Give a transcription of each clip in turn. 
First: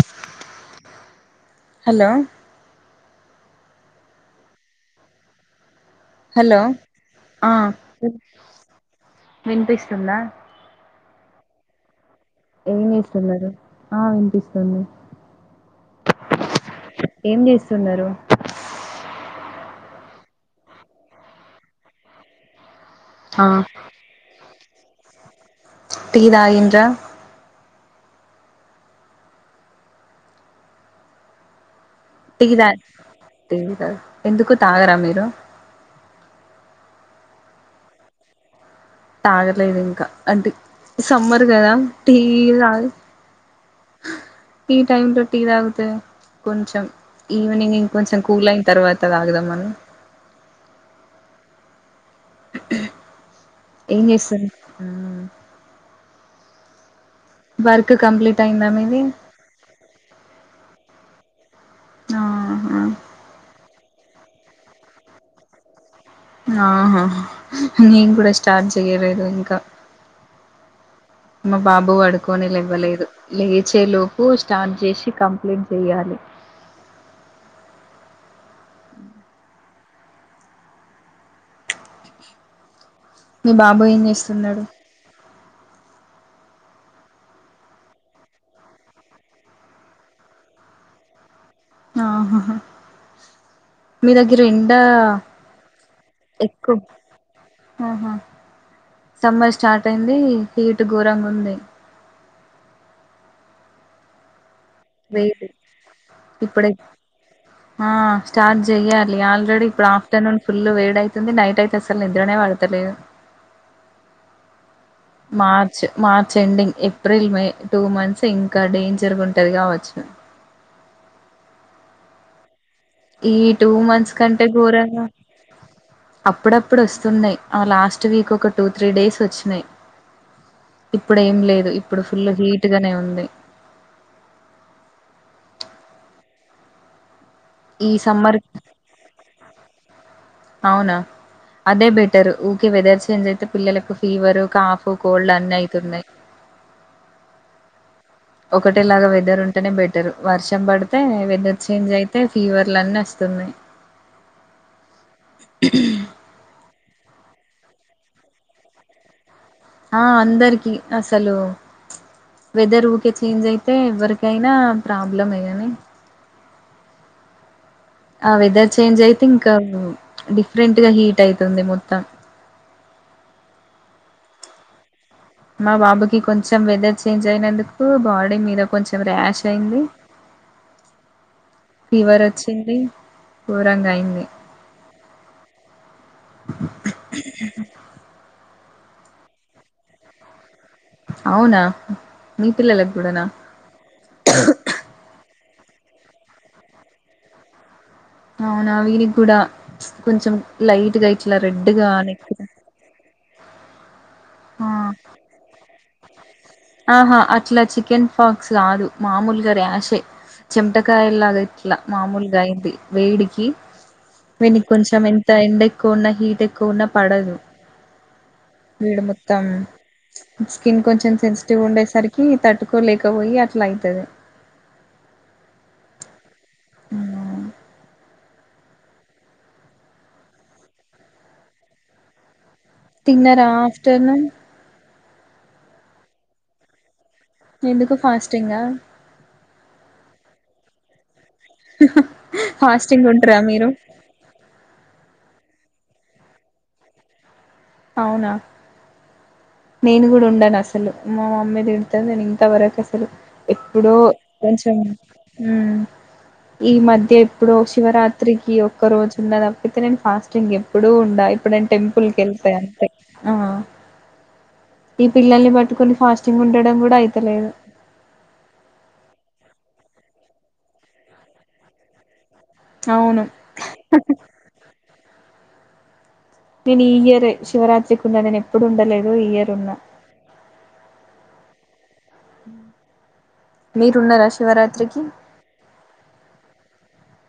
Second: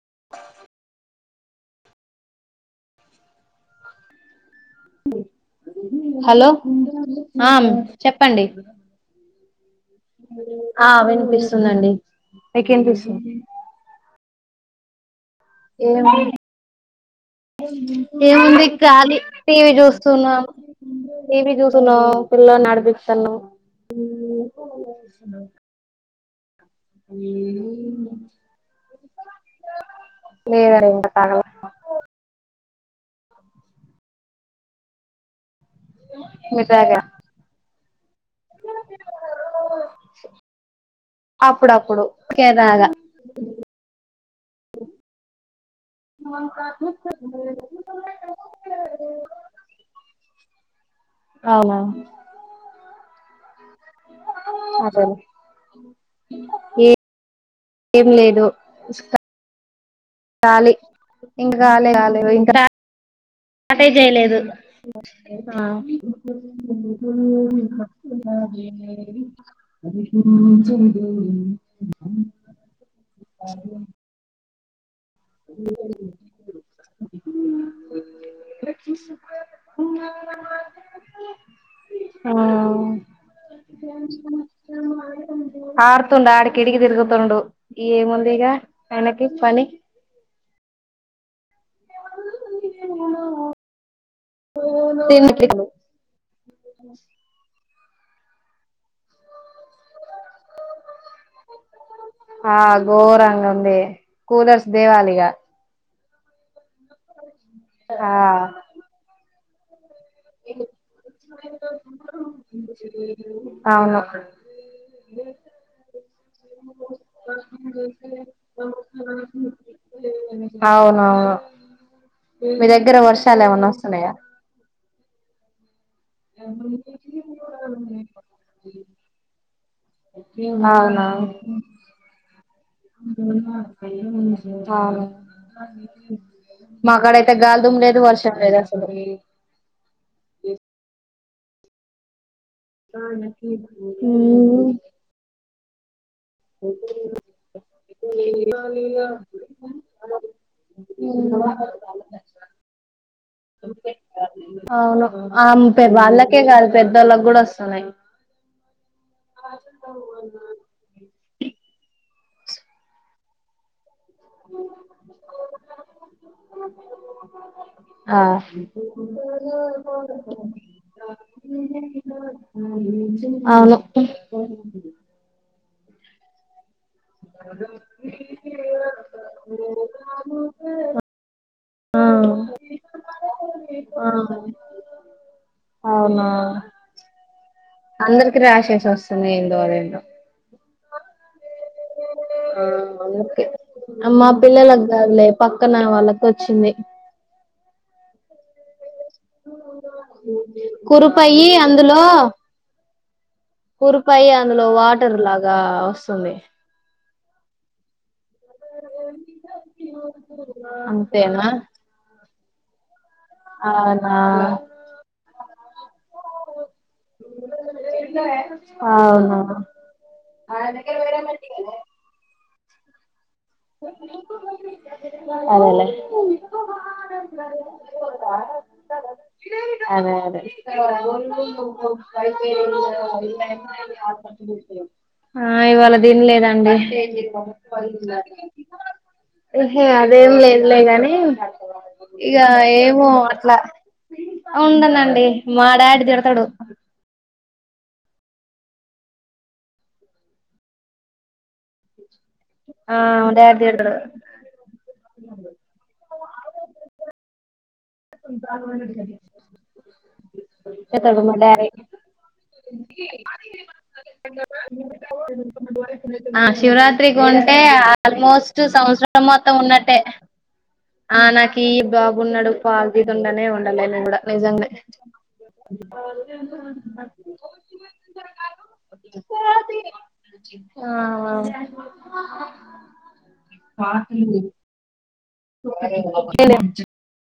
హ హలో. అ హలో ఆ ఆమ్ చెప్పండి. వినిపిస్తుందా ఆ వినిపిస్తుందండి. ఏం చేస్తున్నారు, ఆ వినిపిస్తుంది. ఏం చేస్తున్నారు ఏముంది ఖాళీ. టీవీ చూస్తున్నామ్, టీవి చూస్తున్నా పిల్లని నడిపిస్. తను. ఆ టి తాగిం. ఊమ్. [unintelligible] ఇదా ఎందుకు తాగరా మీరు. నే తాగా. తాగలేదు ఇంకా అంటే, సమ్మర్ గదా అప్పుడప్పుడు టి ఊరికే తగ్. తాగా ఈ టైం జు. తే కొంచం, ఈవినింగ్ ఇంక కొంచం కూల్ అయిన తర్వాత తాగదాం మనీ. [unintelligible] అవునా. ఎం జెస్తారు. అసలు ఏ. వర్క్ ఏం కంప్లీట్ అయిందా మీది. కాలి ఇంకా కాలే కాలే ఇంకా. ఆహా అటే జెయలేదు. [inaudible] ఆహా నేను కూడా స్టార్ట్ చేయలేదు ఇంకా మా బాబు వడుకొని ఇవ్వలేదు, లేచే లోపు సు. స్టార్ట్ చేసి కంప్లైంట్ జెయాలి. [unintelligible] [inaudible] మీ బాబు ఏం చేస్తున్నాడు ఆడుతుండు ఆడికిడికి తిరుగుతుండు, ఏముంది ఇగ, ఆయనకి పని. [unintelligible] ఆహాహా. మీ దగ్గర ఎండా, తిండి ఎక్కు. ఆహా సమ్మర్ స్టార్ట్ అయింది, హీట్ ఘోరంగా ఉంది. ఆ గోరంగ ఉంది, కూలర్స్ దేవాలిగా. వేడి ఇప్పుడే ఆ స్టార్ట్ జెయ్యాలి ఆల్రెడీ ఇప్పుడు ఆఫ్. ఆఫ్టర్నూన్ ఫుల్ వేడ్ అవుతుంది, నైట్ అయితే అసలు నిద్రనే వాడతలేదు. అవును March, March ending, April May, two months ఇంకా డేంజర్ గుంటది గవచ్చు. అవునవును. మీ దగ్గర ఈ వర్షాలు ఏమన్నా టూ వస్తున్నాయా మంత్స్ కంటే గోరంగా అప్పుడప్పుడు వస్తున్నాయి్ ఆ లాస్ట్ వీక్ ఒక టూ త్రీ డేస్ వచ్చినాయి ఇప్పుడ ఏం లేదు ఇప్పుడు ఫుల్ హీట్ గానే ఉంది మాక్కడ తే గాల దుమ ఈ లేదు వర్షం సమ్మర్ లేదు అసలు అవునా అదే బెటర్ ఊరికే వెదర్ చేంజ్ అయితే పిల్లలకు ఫీవరు కాఫ్ కోల్డ్ అన్ని అయి తిన్నయి ఒకటేలాగా వెదర్ ఉంటేనే బెటర్ వర్షం పడితే వెదర్ చేంజ్ అయితే ఫీవర్లు అన్నిీ వస్తాయి అవును ఆమె పేరు వాళ్ళకే కాదు పెద్దళ్ళకి కూడా వస్తున్నాయి ఆ అందరికి అసలు వెదర్ ఊరికే చేంజ్ అయితే ఎవరి ఇకైనా ప్రాబ్లం ఏదని హా ఆ వెదర్ చేంజ్ అయితే ఇంకా డిఫరెంట్ గా హీట్ అయితుంది మొత్తం అవును మా బాబుకి కొంచెం వెదర్ చేంజ్ అయినందుకు బాడీ మీద కొంచెం ర్యాష్ అయింది ఆ ఫీవర్ వచ్చింది ూరంగా అయింది అవునా అందరికి విశ్వసనే ఎంతో అరేండ అవునా మీ పిల్లలకు కూడానా అమ్మా పిల్లలగాలే పక్కన వాళ్ళకు వచ్చింది అవునా విరి కూడా కొంచెం లైట్గా ఇట్లా కురుపయి రెడ్గా అని కూరిపాయి అందులో వాటర్ లాగా వస్తుంది ఆహా అట్లా చికెన్ ఫాక్స్ కాదు మామూలుగా ర్యాషే చెమటకాయలాగా అంతేనా ఇట్లా మామూలుగా అయింది వేడికి అవునా వీని కొంచెం ఎంత ఎండ ఎక్కువ ఉన్నా హీట్ ఎక్కువవున్నా పడదు వీడు మొత్తం స్కిన్ కొంచెం సెన్సిటివ్ ఉండే అేసరికి తట్టుకోలేకపోయి అయితది అదేలా అదే అదే ఇ తిన్నారా ఆఫ్టర్నూన్ ఆ ఇవాళ దీన్లేదండి నే ఎందుకు ఫాస్టింగా హే అదేం లేదులేగాని ఇక ఫాస్టింగ్ ఏమో ఉంటరా అట్లా మీరు ఉందనండి మా డాడీ తిడతారు అవునా నేను కూడా ఉండాను అసలు మా మామ్మీ తిడుతంది నేను ఇంత వరకు ఆ అసలు మా డాడీ ఎప్పుడో తిడతాడు కొంచెం ఈ మధ్య ఇప్పుడు శివరాత్రికి ఒక్క రోజు ఉన్న తప్పితే నేను ఫాస్టింగ్ ఎప్పుడుూ ఇతడు ఉండా మా ఇప్పుడు డాడీ నేను టెంపుల్ కి వెళ్తాను ఈ పిల్లల్ని పట్టుకొని ఫాస్టింగ్ ఆ ఉండడం కూడా శివరాత్రికి అయితలేదు ఉంటే ఆల్మోస్ట్ సంవత్సరలు మొత్తం ఉన్నట్టే ఆ నాకు బాబున్నాడు పాతదు అవును ఉండనే ఉండలే న కూడా నిజంగా అ నేను ఈ ఇయర్ శివరాత్రికి ఉన్నా నేను ఎప్పుడు ఉండలేదు ఈ ఇయర్ ఉన్నా మీరున్నారా ప్యాసింజర్ శివరాత్రికి [unintelligible]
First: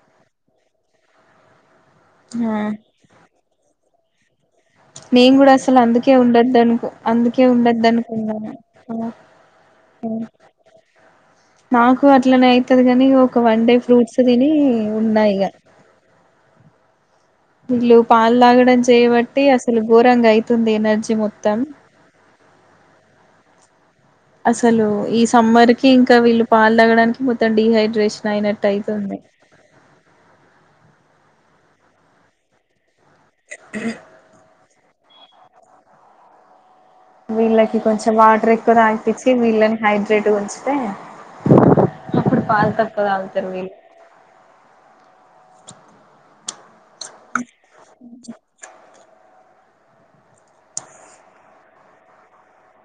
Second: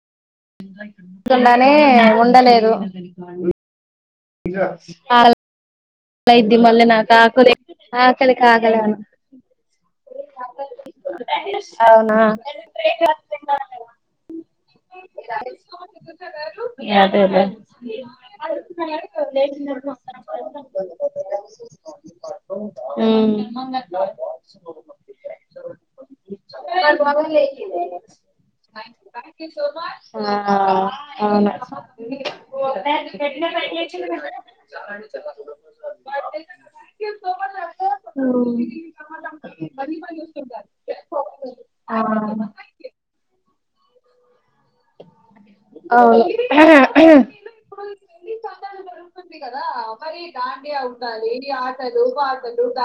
కూర్చుందనే ఆ ఉండలేదు నేను ఆకలి కూడా అసలు అందుకే అయిద్ది మళ్ళీ ఉండదునుకు నాకు అందుకే ఆకలి ఉండొద్దు ఆకలి అనుకున్నాను కాకలే అను అ నాకు అవునా అట్లనే అయితది కానీ ఒక వన్ డే ఫ్రూట్స్ తిని ఉన్నా ఇగ యా వీళ్ళు పాలుతాగడం చేయబట్టి అసలు ఘోరంగా అయితుంది ఎనర్జీ మొత్తం ఉమ్ [unintelligible] అసలు ఈ సమ్మర్ కి ఇంకా వీళ్ళు పాలు తాగడానికి మొత్తం డిహైడ్రేషన్ అయినట్టు అయితుంది ఆ అవును [inaudible] [inaudible] వీళ్ళకి కొంచెం వాటర్ ఎక్కువ తాగిపించి వీళ్ళని హైడ్రేట్గా ఉంచితే అప్పుడు పాలు తక్కువ తాగుతరువీళ్ళు అవును [inaudible] కదా అ మరి దాండియా అవుతాది ఆటలు పాటలు [inaudible]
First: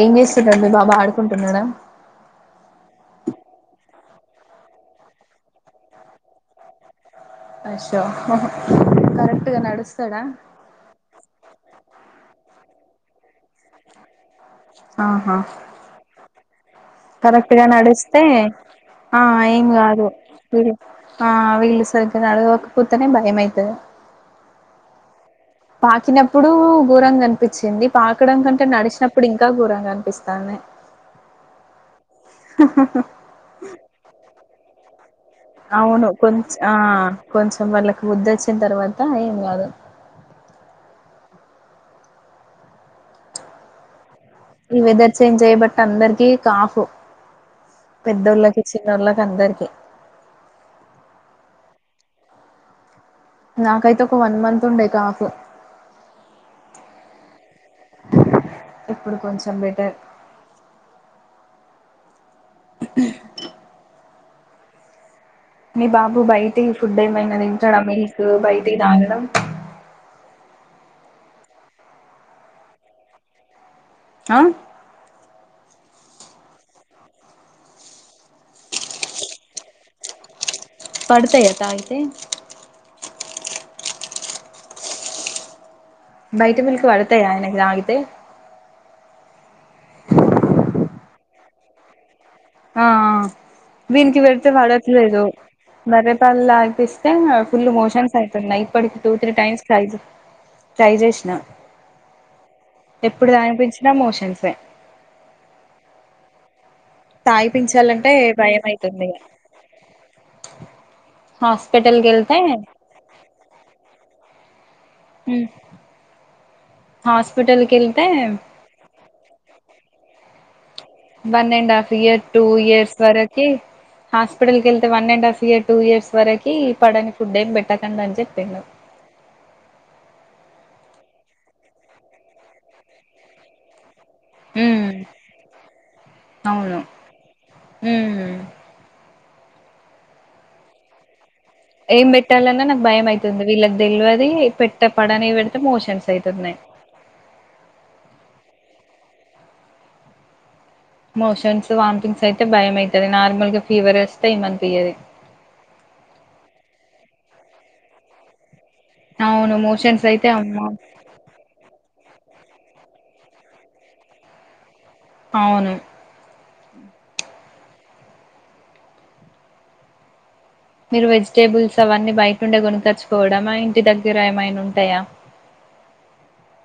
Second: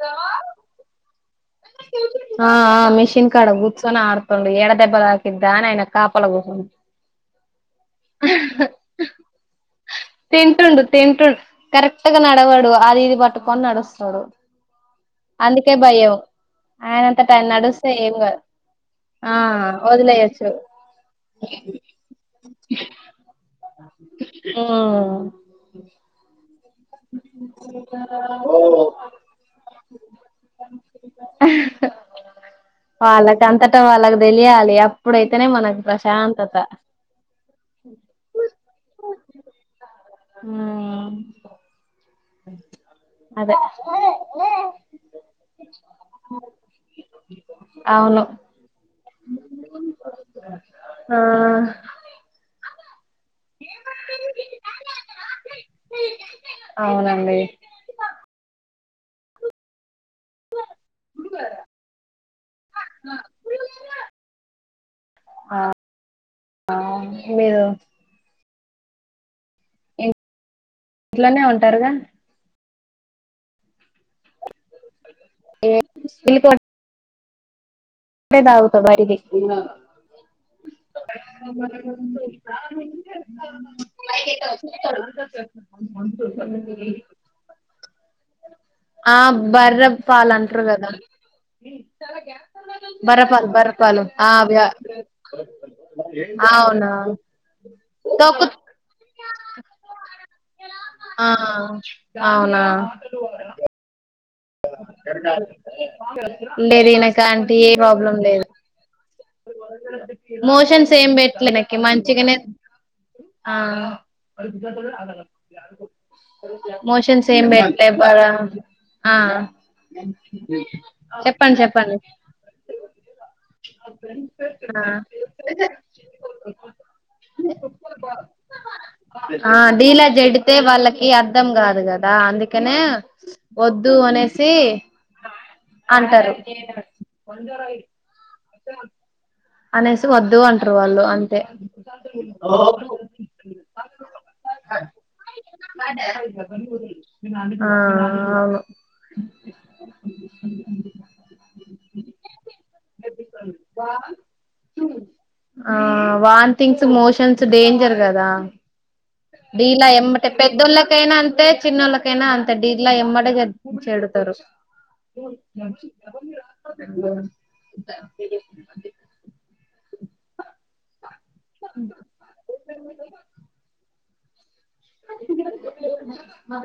ఏం చేస్తున్నాడు మీ బాబా ఆడుకుంటున్నాడా ఆ ఆ మిషన్ కాడ కూర్చొని అడత తుండు ఏడా దెబ్బ తాకిద్దా అని ఆయన కాపాల గుసుండు అయ్యో కరెక్ట్గా నడుస్తూ తింటుండు తింటుండు కరెక్ట్ గా నడవడు అది ఇది పట్టుకొని నడుస్తాడు అందుకే భయం ఆయనంతట ఆయన కరెక్ట్గా నడుస్తే ఏం నడిస్తే కాదు ఆ ఏం కాదు వదిలేయచ్చు ఆ వీళ్ళు సరిగ్గా నడవకపోతేనే భయం అవుతుది ఆ పాకినప్పుడు గోరంగా అనిపించింది పాకడం కంటే నడిచినప్పుడు ఇంకా గోరంగా అనిపిస్తాంది వాళ్ళగంతట వాళ్ళకు అవును కొంచ ఆ కొంచెం వాళ్ళకి బుద్దొచ్చిన తర్వాత ఏం కాదు ఉమ్ అదే ఈ వెదర్ చేంజ్ అయ్యే బట్టి అందరికి కాఫ్ అవును పెద్దోళ్ళకి చిన్నోళ్లకి అందరికి ఆ నాకైతే ఒక వన్ మంత్ ఉండే కాఫ్ అవునండి ఇప్పుడు కొంచెం బెటర్ [inaudible] మీ బాబు బయటియి ఫుడ్ ఏమైనా మీరు తింటాడ మిల్క్ బయటియి తాగడం ఇంట్లోనే ఉంటారుగా ఆ ఏ సిలికోమ్ ఇప్పుడే తాగుతా వైది పడతాయా తాగితే [inaudible] [inaudible] బయట మిల్క్ పడతాయా ఆయనకి తాగితే ఆ బర్ర పాలంటారు కదా ఆ ఆ బర్రపాలు బర్రపాలు వినికి ఆ పెడితే అవి పడట్లేదు బర్రెపల్ అవునా తగిపిస్తే ఫుల్ మోషన్స్ తొక్కు అవుతున్నాయి ఇప్పటికి టూ త్రీ టైమ్స్ ట్రై చే ట్రై ఆ చేసినా అవునా ఎప్పుడు దానిపించినా మో లేదు ఈనక అంట ఏ తాగిపించాలంటే ప్రాబ్లం లేదు భయం అయితుంది ఇగ మోషన్స్ ఏం పెట్టలేనకి హాస్పిటల్కి మంచిగానే వెళ్తే ఆ మోషన్ సేమ్ హాస్పిటల్కి పెట్ట వెళ్తే ఆ వన్ చెప్పండి అండ్ హాఫ్ చెప్పండి ఇయర్ టూ ఇయర్స్ వరకి హాస్పిటల్ క వెళ్తే one and half year two years వరకు పడని ఫుడ్ ఏమి పెట్టకండా అని చెప్పిడు ఆ ఢీలా చెడితే వాళ్ళకి అర్థం కాదు కదా అందుకనే వద్ దూ అనేసి ఉమ్ అంటారు అవును ఉమ్ అనేసి వద్దు అంటారు వాళ్ళు అంతే ఏం పెట్టాలన్నా నాకు భయం అయితుంది వీళ్ళకి తెలియది పెట్ట పడనివి పెడితే మోషన్స్ అవుతున్నాయి ఆ అవును మోషన్స్ వామిటింగ్స్ అయితే భయ అవుతది నార్మల్ గా ఫీవర్ వస్తే ఏమనిపియది ఆ వాన్ థింగ్స్ మోషన్స్ డేంజర్ కదా అవును ఢీలా మోషన్స్ ఎమట అయితే అమ్మో పెద్దోళ్ళకైనా అంతే చిన్నోళ్ళకి కైనా అంత డీల్లా ఎమ్మడగాడతారు అవును మీరు వెజిటేబుల్స్ అవన్నీ బయటండే గుణకచుకోవడమా ఇంటి దగ్గర ఏమైనా ఉంటా మ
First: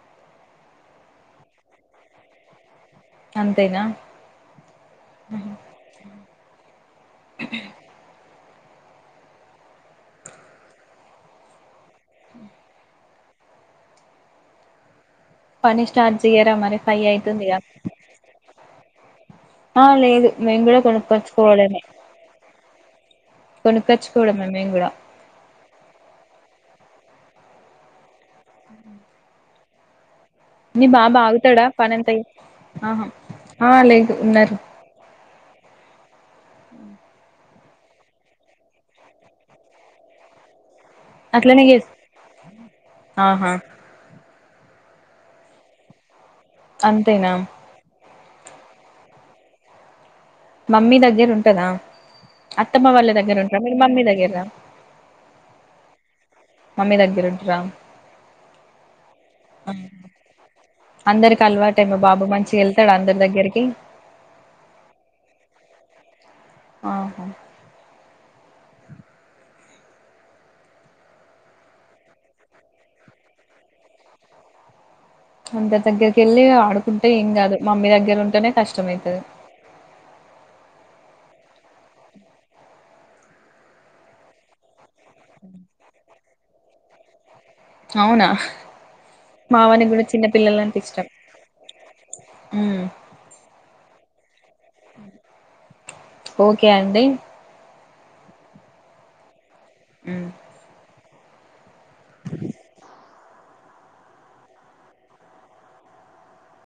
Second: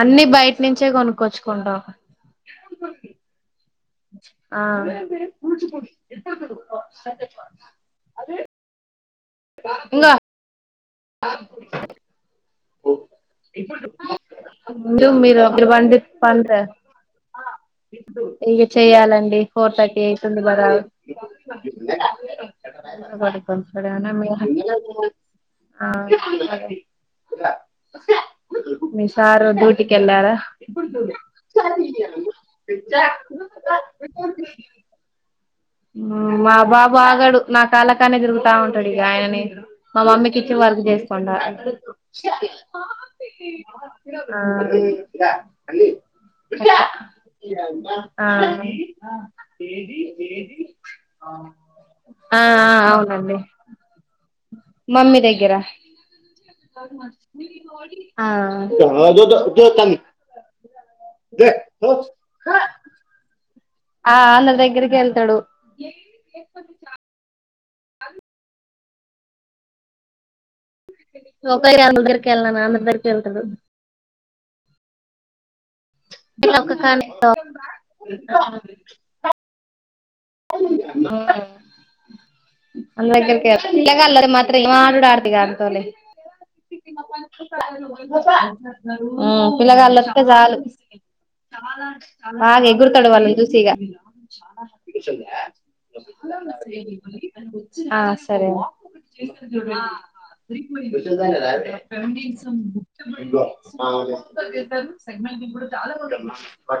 అన్నిీ బయట నుంచే కొనుక్కోచ్చుకుంటా అ అదే నా ఇంగో ముందు మీరు ఒకరు పని పండి స్టార్ట్ పంట చెయ్యరా మరి ఫైవ్ అయితుందిగా ఇక చెయ్యాలండి ఫోర్ ఆ థర్టీ లేదు అతుంది మేము బగా కూడా కొనుక్కొచ్చుకోవడమే కొనుక్కొచ్చుకోవడమే మేము కూడా డ మీ మీసార్ డ్యూటికి ఎలార నీ బాబు ఆగుతాడా పనంత ఆహా ఆ లేదు ఉన్నారు మా బాబా ఆగాడు నా కాళ్ళ కానే తిరుగుతా ఉంటాడు ఇక ఆయనని మా మమ్మీకి ఇచ్చి వర్క్ చేస్త అట్లనే చేస్ ఆహా అ ఇద అంతేనా అ మమ్మీ దగ్గర ఉంటదా ఆ ఆ అత్తమ్మ వాళ్ళ అవునండి దగ్గర ఉంటందా మీరు మమ్మీ దగ్గర మమ్మీ దగ్గర మమ్మీ దగ్గర ఉంటరా ఆ అందరికి అలవాట ఏమో బాబు మంచి వెళ్తాడు అందరి దగ్గరికి ఆ అంద దగ్గరికి వెళ్తాడు ఆహ ఒకకా అంద దగ్గరికి వెళ్ళనా అందరి దగ్గకి వెళ్తదు అంతరి దగ్గరకి వెళ్ళి ఒక్క కాని ఆడుకుంటే ఏం కాదు మమ్మీ దగ్గర ఉంటేనే కష్టంమవుతుది అ దగ్గరక ఇ మాత్ర ప్రార్థగా అతోలే అవునా పిలా మావని గాల కూడా చిన్న పిల్లలంటే ఇష్టం అే మ్మ్ గుర్కడవాల దూసీగా ఓకే అండి ఆ సరే మ్మ్ అం సంట్ చాలా. [inaudible]